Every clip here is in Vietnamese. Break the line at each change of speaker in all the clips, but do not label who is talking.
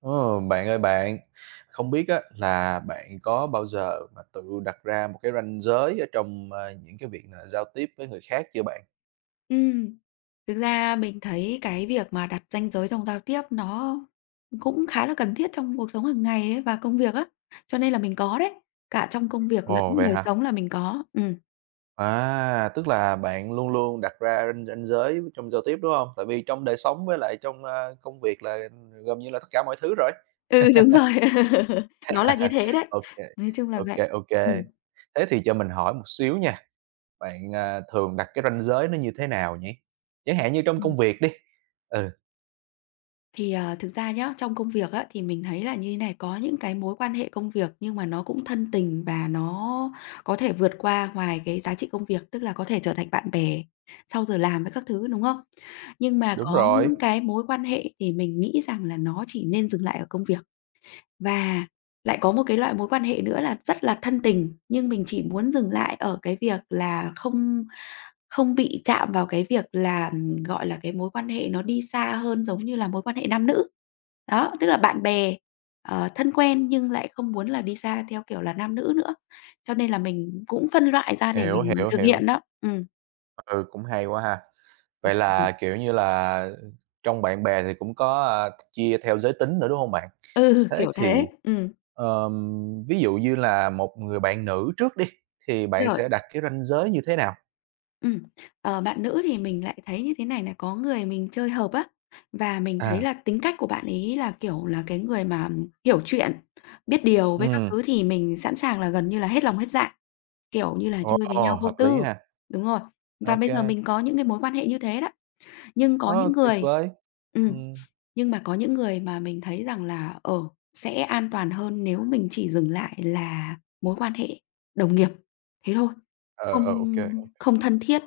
Ờ, bạn ơi bạn, không biết á là bạn có bao giờ mà tự đặt ra một cái ranh giới ở trong, những cái việc là giao tiếp với người khác chưa bạn?
Ừm, thực ra mình thấy cái việc mà đặt ranh giới trong giao tiếp nó cũng khá là cần thiết trong cuộc sống hàng ngày ấy và công việc á, cho nên là mình có đấy, cả trong công việc lẫn
Ồ, vậy
đời
hả?
sống là mình có. Ừm,
À, tức là bạn luôn luôn đặt ra ranh ranh giới trong giao tiếp, đúng không? Tại vì trong đời sống với lại trong, công việc là gần như là tất cả mọi thứ rồi.
ừ, đúng rồi, nó là như thế đấy,
ok
nói chung là
ok
vậy.
ok
Ừm.
Thế thì cho mình hỏi một xíu nha, bạn, thường đặt cái ranh giới nó như thế nào nhỉ? Chẳng hạn như trong
Ừm.
công việc đi. Ừ,
Thì, à, thực ra nhá, trong công việc á, thì mình thấy là như thế này, có những cái mối quan hệ công việc nhưng mà nó cũng thân tình và nó có thể vượt qua ngoài cái giá trị công việc, tức là có thể trở thành bạn bè sau giờ làm với các thứ, đúng không? Nhưng mà
đúng
có
rồi,
những cái mối quan hệ thì mình nghĩ rằng là nó chỉ nên dừng lại ở công việc. Và lại có một cái loại mối quan hệ nữa là rất là thân tình, nhưng mình chỉ muốn dừng lại ở cái việc là không không bị chạm vào cái việc là, gọi là, cái mối quan hệ nó đi xa hơn giống như là mối quan hệ nam nữ. Đó, tức là bạn bè, thân quen nhưng lại không muốn là đi xa theo kiểu là nam nữ nữa, cho nên là mình cũng phân loại ra để
hiểu,
mình
hiểu,
thực
hiểu.
hiện đó. Ừm.
Ừ, cũng hay quá ha. Vậy
Ừm.
là, kiểu như là, trong bạn bè thì cũng có, chia theo giới tính nữa, đúng không bạn?
Ừ,
Thế
kiểu thế.
thì, ví dụ như là một người bạn nữ trước đi, thì bạn
Rồi.
sẽ đặt cái ranh giới như thế nào?
Ừm, bạn nữ thì mình lại thấy như thế này này, có người mình chơi hợp á, và mình thấy
À,
là tính cách của bạn ấy là, kiểu, là cái người mà hiểu chuyện, biết điều với các
ừm,
thứ thì mình sẵn sàng là gần như là hết lòng hết dạ, kiểu như là, chơi với
ồ,
nhau vô
hợp lý
tư.
ha.
Đúng rồi, và
Ok,
bây
kê,
giờ mình có những cái mối quan hệ như thế đó, nhưng có những
tuyệt
người
vời.
ừm.
Ừm,
Nhưng mà có những người mà mình thấy rằng là, sẽ an toàn hơn nếu mình chỉ dừng lại là mối quan hệ đồng nghiệp, thế thôi,
ờ,
không
ờ, ok.
không thân thiết,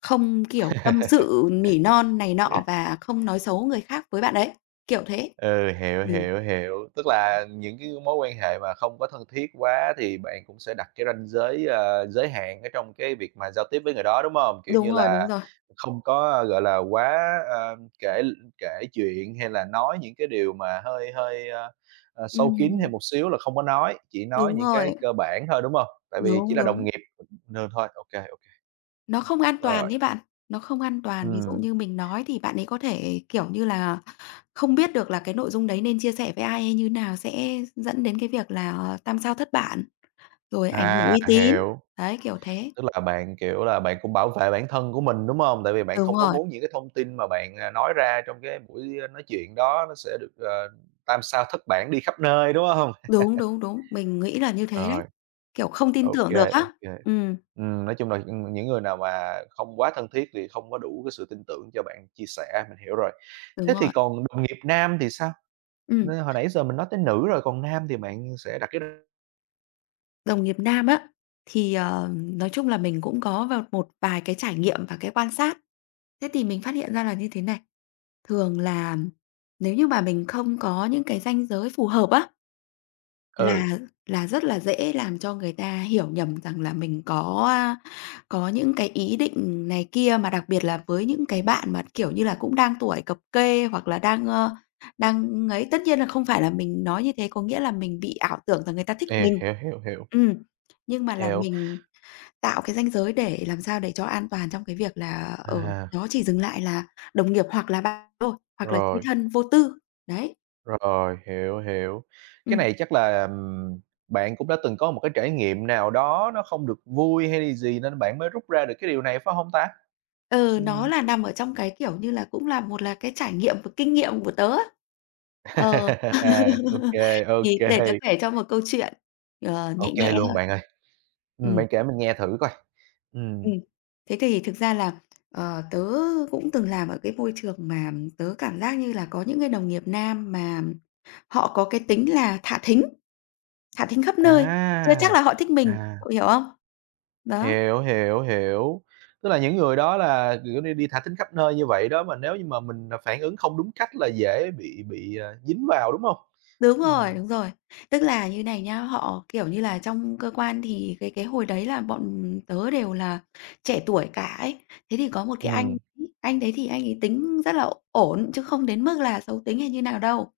không, kiểu, tâm sự nỉ non này nọ và không nói xấu người khác với bạn ấy, kiểu thế.
Ừ, hiểu,
Ừ,
hiểu, hiểu. Tức là những cái mối quan hệ mà không có thân thiết quá thì bạn cũng sẽ đặt cái ranh giới, ờ, giới hạn ở trong cái việc mà giao tiếp với người đó, đúng không? Kiểu
đúng
như
rồi, đúng
là,
rồi.
không có, ờ, gọi là, quá, kể kể chuyện hay là nói những cái điều mà hơi hơi, sâu kín hay
Ừm,
một xíu là không có nói, chỉ nói
đúng
những cái
rồi,
cơ bản thôi, đúng không? Tại vì chỉ
đúng,
là đồng
đúng.
nghiệp nên thôi, ok ok
Nó không an toàn
rồi.
ấy bạn, nó không an toàn. Ví dụ
Ừm,
như mình nói thì bạn ấy có thể, kiểu như là không biết được là cái nội dung đấy nên chia sẻ với ai hay như nào sẽ dẫn đến cái việc là, tam sao thất bản, rồi ảnh hưởng
à,
uy tín.
hiểu.
Đấy, kiểu thế.
Tức là bạn, kiểu là, bạn cũng bảo vệ bản thân của mình, đúng hông? Tại vì bạn
Đúng
không có
rồi,
muốn những cái thông tin mà bạn, nói ra trong cái buổi, nói chuyện đó nó sẽ được, ờ, tam sao thất bản đi khắp nơi, đúng hông?
đúng, đúng, đúng, mình nghĩ là như thế
Rồi,
đấy, kiểu, không tin
ô
tưởng được
kê, ô
á.
kê.
Ừm,
Nói chung là, những người nào mà không quá thân thiết thì không có đủ cái sự tin tưởng cho bạn chia sẻ, mình hiểu rồi.
đúng
Thế thì
rồi.
còn đồng nghiệp nam thì sao? N
Ừm,
hồi nãy giờ mình nói tới nữ rồi, còn nam thì bạn sẽ đặt cái
đồng nghiệp nam á, thì, nói chung là mình cũng có vào một vài cái trải nghiệm và cái quan sát. Thế thì mình phát hiện ra là như thế này, thường là nếu như mà mình không có những cái ranh giới phù hợp á, Là
ừ,
là rất là dễ làm cho người ta hiểu nhầm rằng là mình có những cái ý định này kia, mà đặc biệt là với những cái bạn mà, kiểu như là, cũng đang tuổi cập kê hoặc là đang ấy. Tất nhiên là không phải là mình nói như thế có nghĩa là mình bị ảo tưởng rằng người ta thích
hiểu,
mình.
hiểu, hiểu, hiểu.
Ừm, nhưng mà là
Hiểu,
mình tạo cái ranh giới để làm sao để cho an toàn trong cái việc là,
à,
nó chỉ dừng lại là đồng nghiệp hoặc là bạn thôi, hoặc là chơi
rồi.
thân vô tư, đấy.
Rồi, hiểu, hiểu. Cái
Ừm.
này chắc là, bạn cũng đã từng có một cái trải nghiệm nào đó nó không được vui hay là gì nên bạn mới rút ra được cái điều này, phải không ta?
Ừ, nó
Ừm.
là nằm ở trong cái, kiểu như là, cũng là một là cái trải nghiệm và kinh nghiệm của tớ á. Ờ.
À, ok
Thì để tớ
kê, ô
kể cho một câu chuyện, nhẹ nhẹ
luôn
thôi.
bạn ơi.
Ừm.
Bạn kể mình nghe thử coi. Ừm,
Ừm. Thế thì thực ra là, tớ cũng từng làm ở cái môi trường mà tớ cảm giác như là có những cái đồng nghiệp nam mà họ có cái tính là thả thính khắp nơi, chưa chắc
à,
là họ thích mình,
à,
cậu hiểu không? Đó.
hiểu, hiểu, hiểu. Tức là những người đó là, kiểu như, đi thả thính khắp nơi như vậy đó, mà nếu như mà mình, phản ứng không đúng cách là dễ bị, dính vào, đúng không?
Đúng rồi,
Ừm.
đúng rồi. Tức là như này nhá, họ, kiểu như là, trong cơ quan thì cái hồi đấy là bọn tớ đều là trẻ tuổi cả ấy. Thế thì có một cái anh
Ừm,
ấy, anh đấy thì anh ấy tính rất là ổn, chứ không đến mức là xấu tính hay như nào đâu.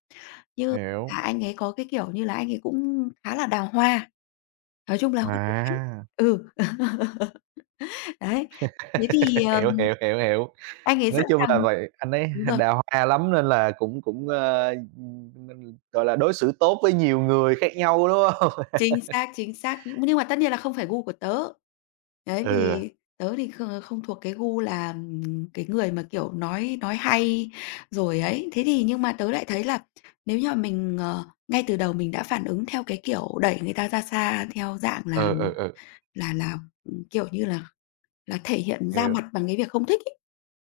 Như là
hiểu.
anh ấy có cái kiểu như là anh ấy cũng khá là đào hoa, nói chung là hút gái.
À,
Ừ. Đấy, thế thì,
hiểu, hiểu, hiểu, hiểu.
anh ấy
Nói
sẵn
chung là
sàng
vậy, anh ấy
đúng rồi.
đào hoa lắm nên là cũng cũng, mình, gọi là, đối xử tốt với nhiều người khác nhau, đúng không?
Chính xác, chính xác. Nhưng mà tất nhiên là không phải gu của tớ. Đấy,
Ừ,
vì tớ thì không không thuộc cái gu là, cái người mà, kiểu, nói hay rồi ấy. Thế thì nhưng mà tớ lại thấy là nếu như mà mình, ngay từ đầu mình đã phản ứng theo cái kiểu đẩy người ta ra xa theo dạng là
ừ, ừ, ừ,
là là, kiểu như là, thể hiện ra
hiểu.
mặt bằng cái việc không thích ấy,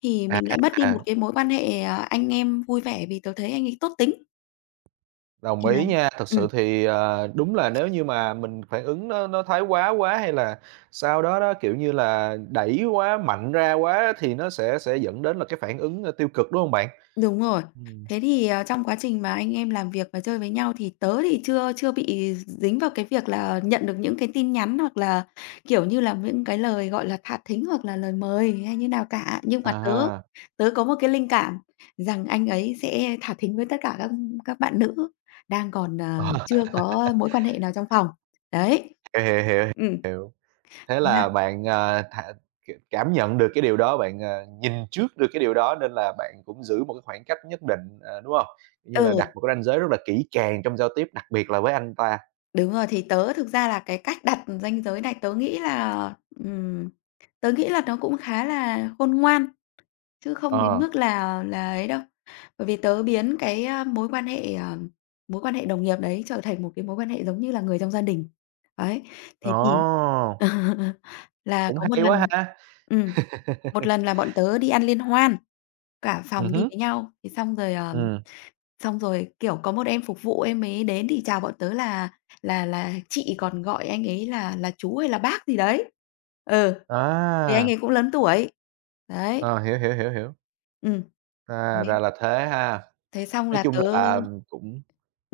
thì
À,
mình lại mất đi một
à,
cái mối quan hệ, anh em vui vẻ vì tớ thấy anh ấy tốt tính.
đồng
Thì là
ý nha. Thật
ừm.
sự thì, ờ, đúng là nếu như mà mình phản ứng nó thái quá quá hay là sau đó đó, kiểu như là, đẩy quá, mạnh ra quá thì nó sẽ dẫn đến là cái phản ứng, tiêu cực, đúng không bạn?
Đúng rồi.
Ừm,
Thế thì, trong quá trình mà anh em làm việc và chơi với nhau thì tớ thì chưa chưa bị dính vào cái việc là nhận được những cái tin nhắn hoặc là, kiểu như là, những cái lời, gọi là, thả thính hoặc là lời mời hay như nào cả. Nhưng mà tớ
à,
tớ có một cái linh cảm rằng anh ấy sẽ thả thính với tất cả các bạn nữ đang còn, chưa có mối quan hệ nào trong phòng. Đấy.
hiểu, hiểu, hiểu.
Ừ.
Thế
Thế là
là bạn, ờ, thà c cảm nhận được cái điều đó, bạn, ờ, nhìn trước được cái điều đó nên là bạn cũng giữ một cái khoảng cách nhất định, ờ, đúng không? Kiểu như là, đặt
ừ.
một cái ranh giới rất là kỹ càng trong giao tiếp, đặc biệt là với anh ta.
Đúng rồi, thì tớ thực ra là cái cách đặt ranh giới này tớ nghĩ là, ừm, tớ nghĩ là, nó cũng khá là khôn ngoan, chứ không đến
Ờ,
mức là ấy đâu. Bởi vì tớ biến cái, a, mối quan hệ, ờ, mối quan hệ đồng nghiệp đấy trở thành một cái mối quan hệ giống như là người trong gia đình. Đấy,
ồ,
thế thì là
cũng
có
hay quá ha!
ừm, một lần là bọn tớ đi ăn liên hoan, cả
Ừ
phòng đi
hứm,
với nhau, thì xong rồi, ờ
ừm,
Xong rồi, kiểu, có một em phục vụ em ấy đến thì chào bọn tớ là chị, còn gọi anh ấy là chú hay là bác gì đấy. Ừ, vì anh
à,
ấy cũng lớn tuổi. Đấy.
ờ, hiểu, hiểu, hiểu, hiểu,
Ừm,
à, ra
đấy,
là thế ha.
thế xong
Nói
là
chung
tớ
là cũng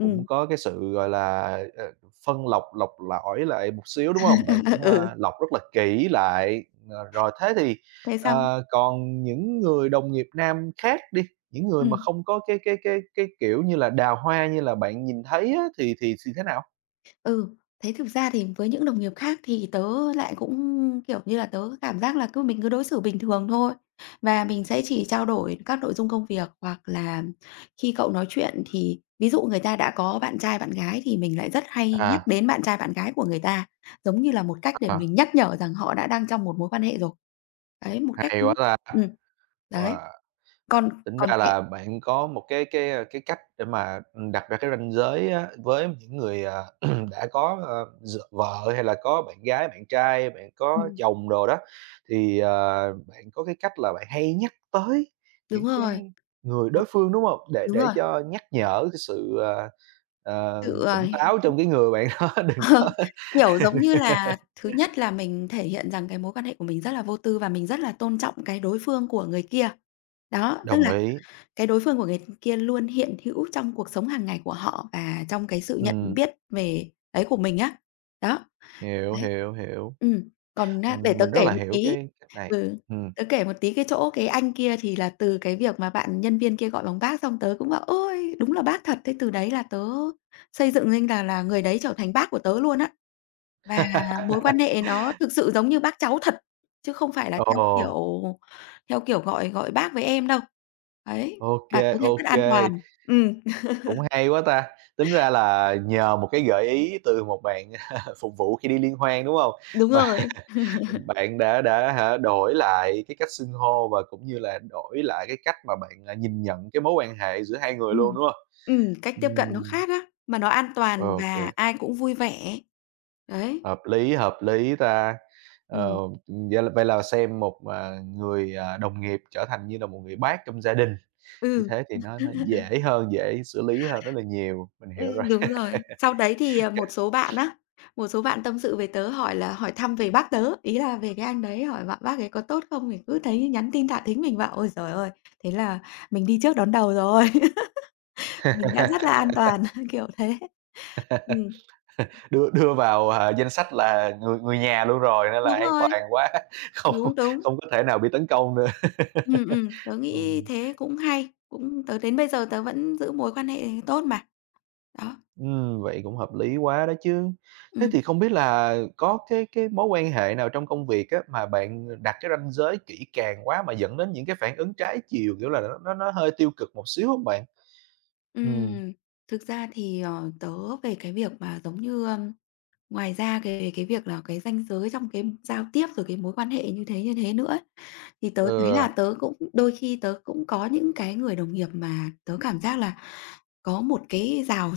cũng có cái sự, gọi là, ờ, phân lọc lọc lõi lại một xíu, đúng không? Bạn cũng,
ừ,
lọc rất là kỹ lại. Ờ, rồi thế thì,
thế xong
ờ, còn những người đồng nghiệp nam khác đi, những người mà
ừm.
không có cái, kiểu như là, đào hoa như là bạn nhìn thấy á, thì thế nào?
Ừ, thế thực ra thì với những đồng nghiệp khác thì tớ lại cũng, kiểu như là, tớ cảm giác là cứ mình cứ đối xử bình thường thôi, và mình sẽ chỉ trao đổi các nội dung công việc hoặc là khi cậu nói chuyện thì ví dụ người ta đã có bạn trai bạn gái thì mình lại rất hay nhắc
À,
đến bạn trai bạn gái của người ta, giống như là một cách để
à,
mình nhắc nhở rằng họ đã đang trong một mối quan hệ rồi. Đấy, một cách
hay quá ta!
ừm, đấy,
Wow.
còn
Tính
còn
ra
kệ
là bạn có một cái, ờ, cái cách để mà, đặt ra cái ranh giới á, với những người, đã có, ờ, d vợ hay là có bạn gái, bạn trai, bạn có
ừm,
chồng đồ đó, thì, ờ, bạn có cái cách là bạn hay nhắc tới những
đúng
cái
rồi.
người
Một
đối phương, đúng không? Để
đúng
để
rồi,
cho nhắc nhở cái sự, ờ,
sự, ờ
tỉnh táo trong cái người bạn đó đừng
Ờ,
có
kiểu, giống như là thứ nhất là mình thể hiện rằng cái mối quan hệ của mình rất là vô tư và mình rất là tôn trọng cái đối phương của người kia. Đó, tức
đồng
là
ý,
cái đối phương của người kia luôn hiện hữu trong cuộc sống hàng ngày của họ và trong cái sự nhận
ừm,
biết về ấy của mình á. Đó,
hiểu,
đấy.
hiểu, hiểu.
Ừm, còn á, để tớ
Mình rất
kể
là
một
hiểu cái cách này,
ừ,
ừm.
tí cái chỗ cái anh kia thì là từ cái việc mà bạn nhân viên kia gọi bằng bác xong tớ cũng bảo: "Ôi, đúng là bác thật!" Thế từ đấy là tớ xây dựng nên là người đấy trở thành bác của tớ luôn á. Và mối quan hệ nó thực sự giống như bác cháu thật, chứ không phải là
Ồ.
theo kiểu gọi gọi bác với em đâu. Đấy, và tớ
OK
thấy rất an
OK
toàn. Ừm,
cũng hay quá ta. Tính ra là nhờ một cái gợi ý từ một bạn phục vụ khi đi liên hoan, đúng không?
đúng
Mà
rồi.
bạn đã hả, đổi lại cái cách xưng hô và cũng như là đổi lại cái cách mà bạn, nhìn nhận cái mối quan hệ giữa hai người luôn,
Ừm,
đúng không?
cách tiếp cận nó
Ừm,
khác á, mà nó an toàn
ô
và ai cũng vui vẻ. Đấy,
hợp lý ta. Ờ,
ừm,
vậy là xem một, người, đồng nghiệp trở thành như là một người bác trong gia đình, như
ừ.
thế thì nó dễ hơn, dễ xử lý hơn rất là nhiều. Mình hiểu rồi.
Đúng rồi. Sau đấy thì, một số bạn tâm sự về tớ hỏi thăm về bác tớ, ý là về cái anh đấy, hỏi bạn "Bác ấy có tốt không?" Mình cứ thấy nhắn tin thả thính, mình bảo: "Ôi giời ơi, thế là mình đi trước đón đầu rồi, mình đã rất là an toàn", kiểu thế. Ừm,
Đưa đưa vào, danh sách là người người nhà luôn rồi nên là
đúng
an
rồi,
toàn quá, không
đúng, đúng.
không có thể nào bị tấn công nữa.
Tớ nghĩ
Ừm,
thế cũng hay, cũng tớ đến bây giờ tớ vẫn giữ mối quan hệ tốt mà. Đó,
vậy cũng hợp lý quá đó chứ. Thế
ừm,
thì không biết là có cái mối quan hệ nào trong công việc á, mà bạn đặt cái ranh giới kỹ càng quá mà dẫn đến những cái phản ứng trái chiều, kiểu là, nó hơi tiêu cực một xíu không bạn?
ừm.
Ừm,
Thực ra thì, tớ về cái việc mà giống như, Ngoài ra cái việc là cái ranh giới trong cái giao tiếp, rồi cái mối quan hệ như thế nữa ấy, thì tớ thấy
ừ,
là tớ cũng đôi khi tớ cũng có những cái người đồng nghiệp mà tớ cảm giác là có một cái rào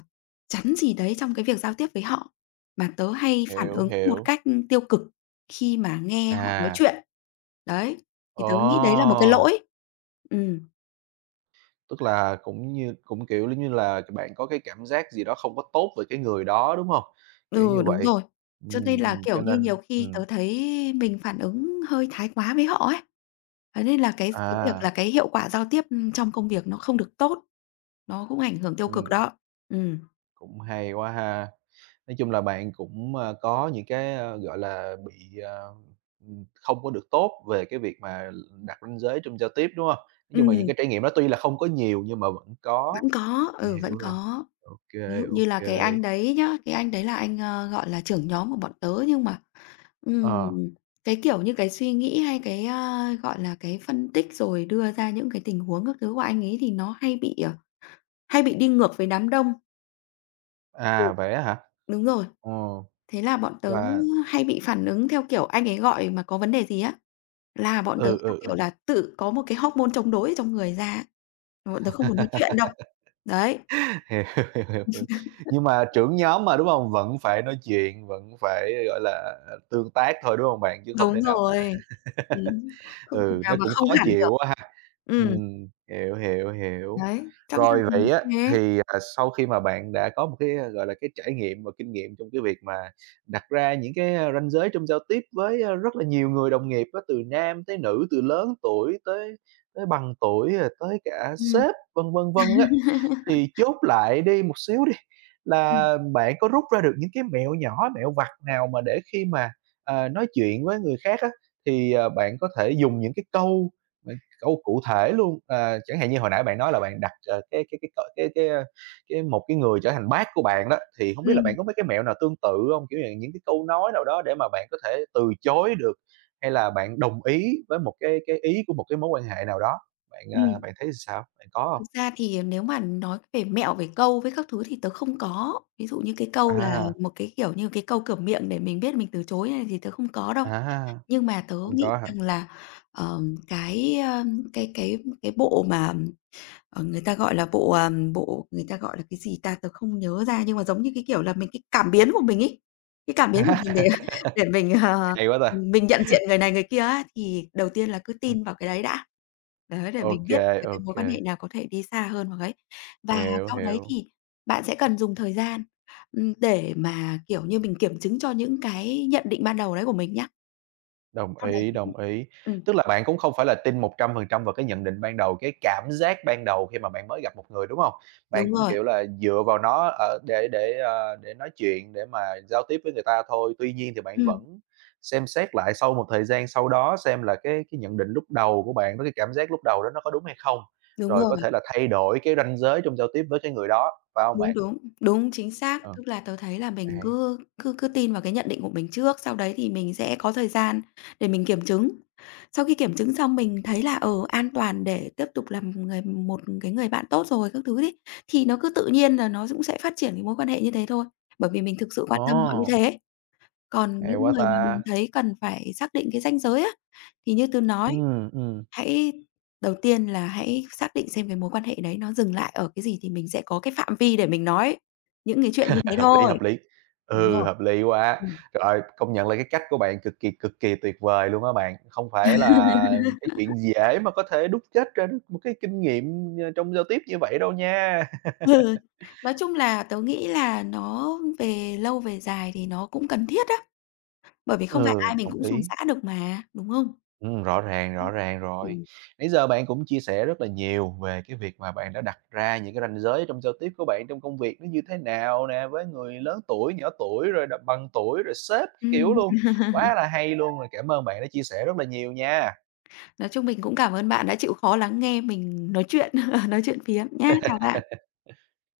chắn gì đấy trong cái việc giao tiếp với họ, mà tớ hay phản
hiểu,
ứng một
hiểu.
cách tiêu cực khi mà nghe họ nói
À,
chuyện. Đấy, thì tớ nghĩ đấy là một cái
ồ!
lỗi. Ừm.
Tức là cũng như cũng, kiểu, giống như là, bạn có cái cảm giác gì đó không có tốt về cái người đó, đúng hông? Kiểu
Ừ,
như
đúng
vậy.
rồi. Cho nên là,
Cho
kiểu như,
nên
nhiều khi tớ thấy mình phản ứng hơi thái quá với họ ấy. Thế nên là cái việc là
à,
cái hiệu quả giao tiếp, trong công việc nó không được tốt, nó cũng ảnh hưởng tiêu cực
ừm,
đó. Ừm.
cũng hay quá ha. Nói chung là bạn cũng, có những cái, gọi là, bị, không có được tốt về cái việc mà đặt ranh giới trong giao tiếp, đúng hông? Nói chung là những
Ừm,
cái trải nghiệm đó tuy là không có nhiều nhưng mà vẫn có,
vẫn có,
mình
ừ, vẫn
hiểu rồi.
có.
Ô
Ví
kê,
dụ
ô
như là cái
kê.
anh đấy nhá, cái anh đấy là anh, gọi là, trưởng nhóm của bọn tớ nhưng mà, ừm,
Ờ,
cái, kiểu như, cái suy nghĩ hay cái, gọi là, cái phân tích rồi đưa ra những cái tình huống các thứ của anh ấy thì nó hay bị, hay bị đi ngược với đám đông.
à, vậy á hả?
Đúng rồi.
Ờ,
Thế là bọn tớ
và
hay bị phản ứng theo kiểu anh ấy gọi mà có vấn đề gì á, là bọn tớ,
ừ,
theo
ừ,
kiểu
ừ.
là, tự có một cái hormone chống đối ở trong người ra á, mà bọn tớ không muốn nói chuyện đâu. Đấy,
Hiểu, hiểu, hiểu, hiểu. Nhưng mà trưởng nhóm mà, đúng không? Vẫn phải nói chuyện, vẫn phải, gọi là, tương tác thôi, đúng không bạn? Chứ không
đúng
thể nào mà
rồi. Ừm, không thể
ừ,
nào
nó
mà
cũng
không
khó
hẳn được.
chịu.
Ừm,
Hiểu, hiểu, hiểu.
đấy, trong gia
Rồi
đình
vậy á,
cũng thế.
thì, sau khi mà bạn đã có một cái, gọi là, cái trải nghiệm và kinh nghiệm trong cái việc mà đặt ra những cái, ranh giới trong giao tiếp với, rất là nhiều người đồng nghiệp á, từ nam tới nữ, từ lớn tuổi tới tới bằng tuổi, rồi tới cả
Ừm,
sếp, vân, vân, vân á, thì chốt lại đi một xíu đi,
ừm,
là bạn có rút ra được những cái mẹo nhỏ, mẹo vặt nào mà để khi mà, nói chuyện với người khác á, thì, bạn có thể dùng những cái câu mà câu cụ thể luôn. Ờ, chẳng hạn như hồi nãy bạn nói là bạn đặt, ờ, cái c cái, cái một cái người trở thành bác của bạn đó, thì không biết là
ừm,
bạn có mấy cái mẹo nào tương tự không? Kiểu như những cái câu nói nào đó để mà bạn có thể từ chối được, hay là bạn đồng ý với một cái ý của một cái mối quan hệ nào đó? Bạn, à,
ừm.
bạn thấy sao? Bạn có không?
Thực ra thì nếu mà nói về mẹo, về câu với các thứ thì tớ không có. Ví dụ như cái câu là
À,
một cái, kiểu như, cái câu cửa miệng để mình biết mình từ chối này thì tớ không có đâu.
à,
Nhưng mà tớ
không
nghĩ
có hả?
rằng là, cái, cái cái cái bộ mà, người ta gọi là bộ, bộ người ta gọi là cái gì ta? Tớ không nhớ ra nhưng mà giống như cái kiểu là mình cái cảm biến của mình ấy, cái cảm biến của mình để để mình,
Hay quá ta!
mình nhận diện người này người kia á, thì đầu tiên là cứ tin vào cái đấy đã. Đấy, để mình
Ok
biết là cái
ok
mối quan hệ nào có thể đi xa hơn vào ấy. Và
hiểu,
sau đấy
hiểu.
thì bạn sẽ cần dùng thời gian, để mà, kiểu như, mình kiểm chứng cho những cái nhận định ban đầu đấy của mình nhá.
Đồng
Sau đấy
ý,
thì
đồng ý.
ừm,
Tức là bạn cũng không phải là tin 100% vào cái nhận định ban đầu, cái cảm giác ban đầu khi mà bạn mới gặp một người, đúng hông? Bạn
đúng
cũng,
rồi,
kiểu là, dựa vào nó, ờ, để, ờ, để nói chuyện, để mà giao tiếp với người ta thôi. Tuy nhiên thì bạn
ừm,
vẫn xem xét lại sau một thời gian sau đó xem là cái nhận định lúc đầu của bạn với cái cảm giác lúc đầu đó nó có đúng hay không,
đúng
rồi
rồi,
có thể là thay đổi cái ranh giới trong giao tiếp với cái người đó, phải hông
đúng,
bạn?
đúng, đúng, chính xác.
Ờ,
Tức là tớ thấy là mình
hay.
cứ cứ cứ tin vào cái nhận định của mình trước, sau đấy thì mình sẽ có thời gian để mình kiểm chứng. Sau khi kiểm chứng xong mình thấy là, an toàn để tiếp tục làm người một cái người bạn tốt rồi các thứ đấy, thì nó cứ tự nhiên là nó cũng sẽ phát triển cái mối quan hệ như thế thôi, bởi vì mình thực sự quan tâm họ như
Ồ,
thế. Còn
hay
những
quá
người mà mình
ta!
thấy cần phải xác định cái ranh giới á, thì như tớ nói
Ừm, ừm.
Hãy đầu tiên là hãy xác định xem cái mối quan hệ đấy nó dừng lại ở cái gì thì mình sẽ có cái phạm vi để mình nói những cái chuyện như
À,
thế
hợp lý,
thôi.
hợp lý.
Đúng
Ừ,
rồi.
hợp lý quá.
Ừm.
Rồi, công nhận là cái cách của bạn cực kỳ tuyệt vời luôn á bạn. Không phải là cái chuyện dễ mà có thể đúc kết ra được một cái kinh nghiệm, ờ, trong giao tiếp như vậy đâu nha.
Ừ, nói chung là tớ nghĩ là nó về lâu về dài thì nó cũng cần thiết á, bởi vì không phải
Ừ,
ai mình
đồng
cũng suôn
ý.
sẻ được mà, đúng không? Ừm.
Rõ ràng rồi.
Ừm,
Nãy giờ bạn cũng chia sẻ rất là nhiều về cái việc mà bạn đã đặt ra những cái ranh giới trong giao tiếp của bạn trong công việc nó như thế nào nè, với người lớn tuổi, nhỏ tuổi, rồi đ bằng tuổi, rồi sếp kiểu luôn.
ừm.
Quá là hay luôn, rồi cảm ơn bạn đã chia sẻ rất là nhiều nha.
Nói chung mình cũng cảm ơn bạn đã chịu khó lắng nghe mình nói chuyện, nói chuyện phiếm nhá. Chào bạn.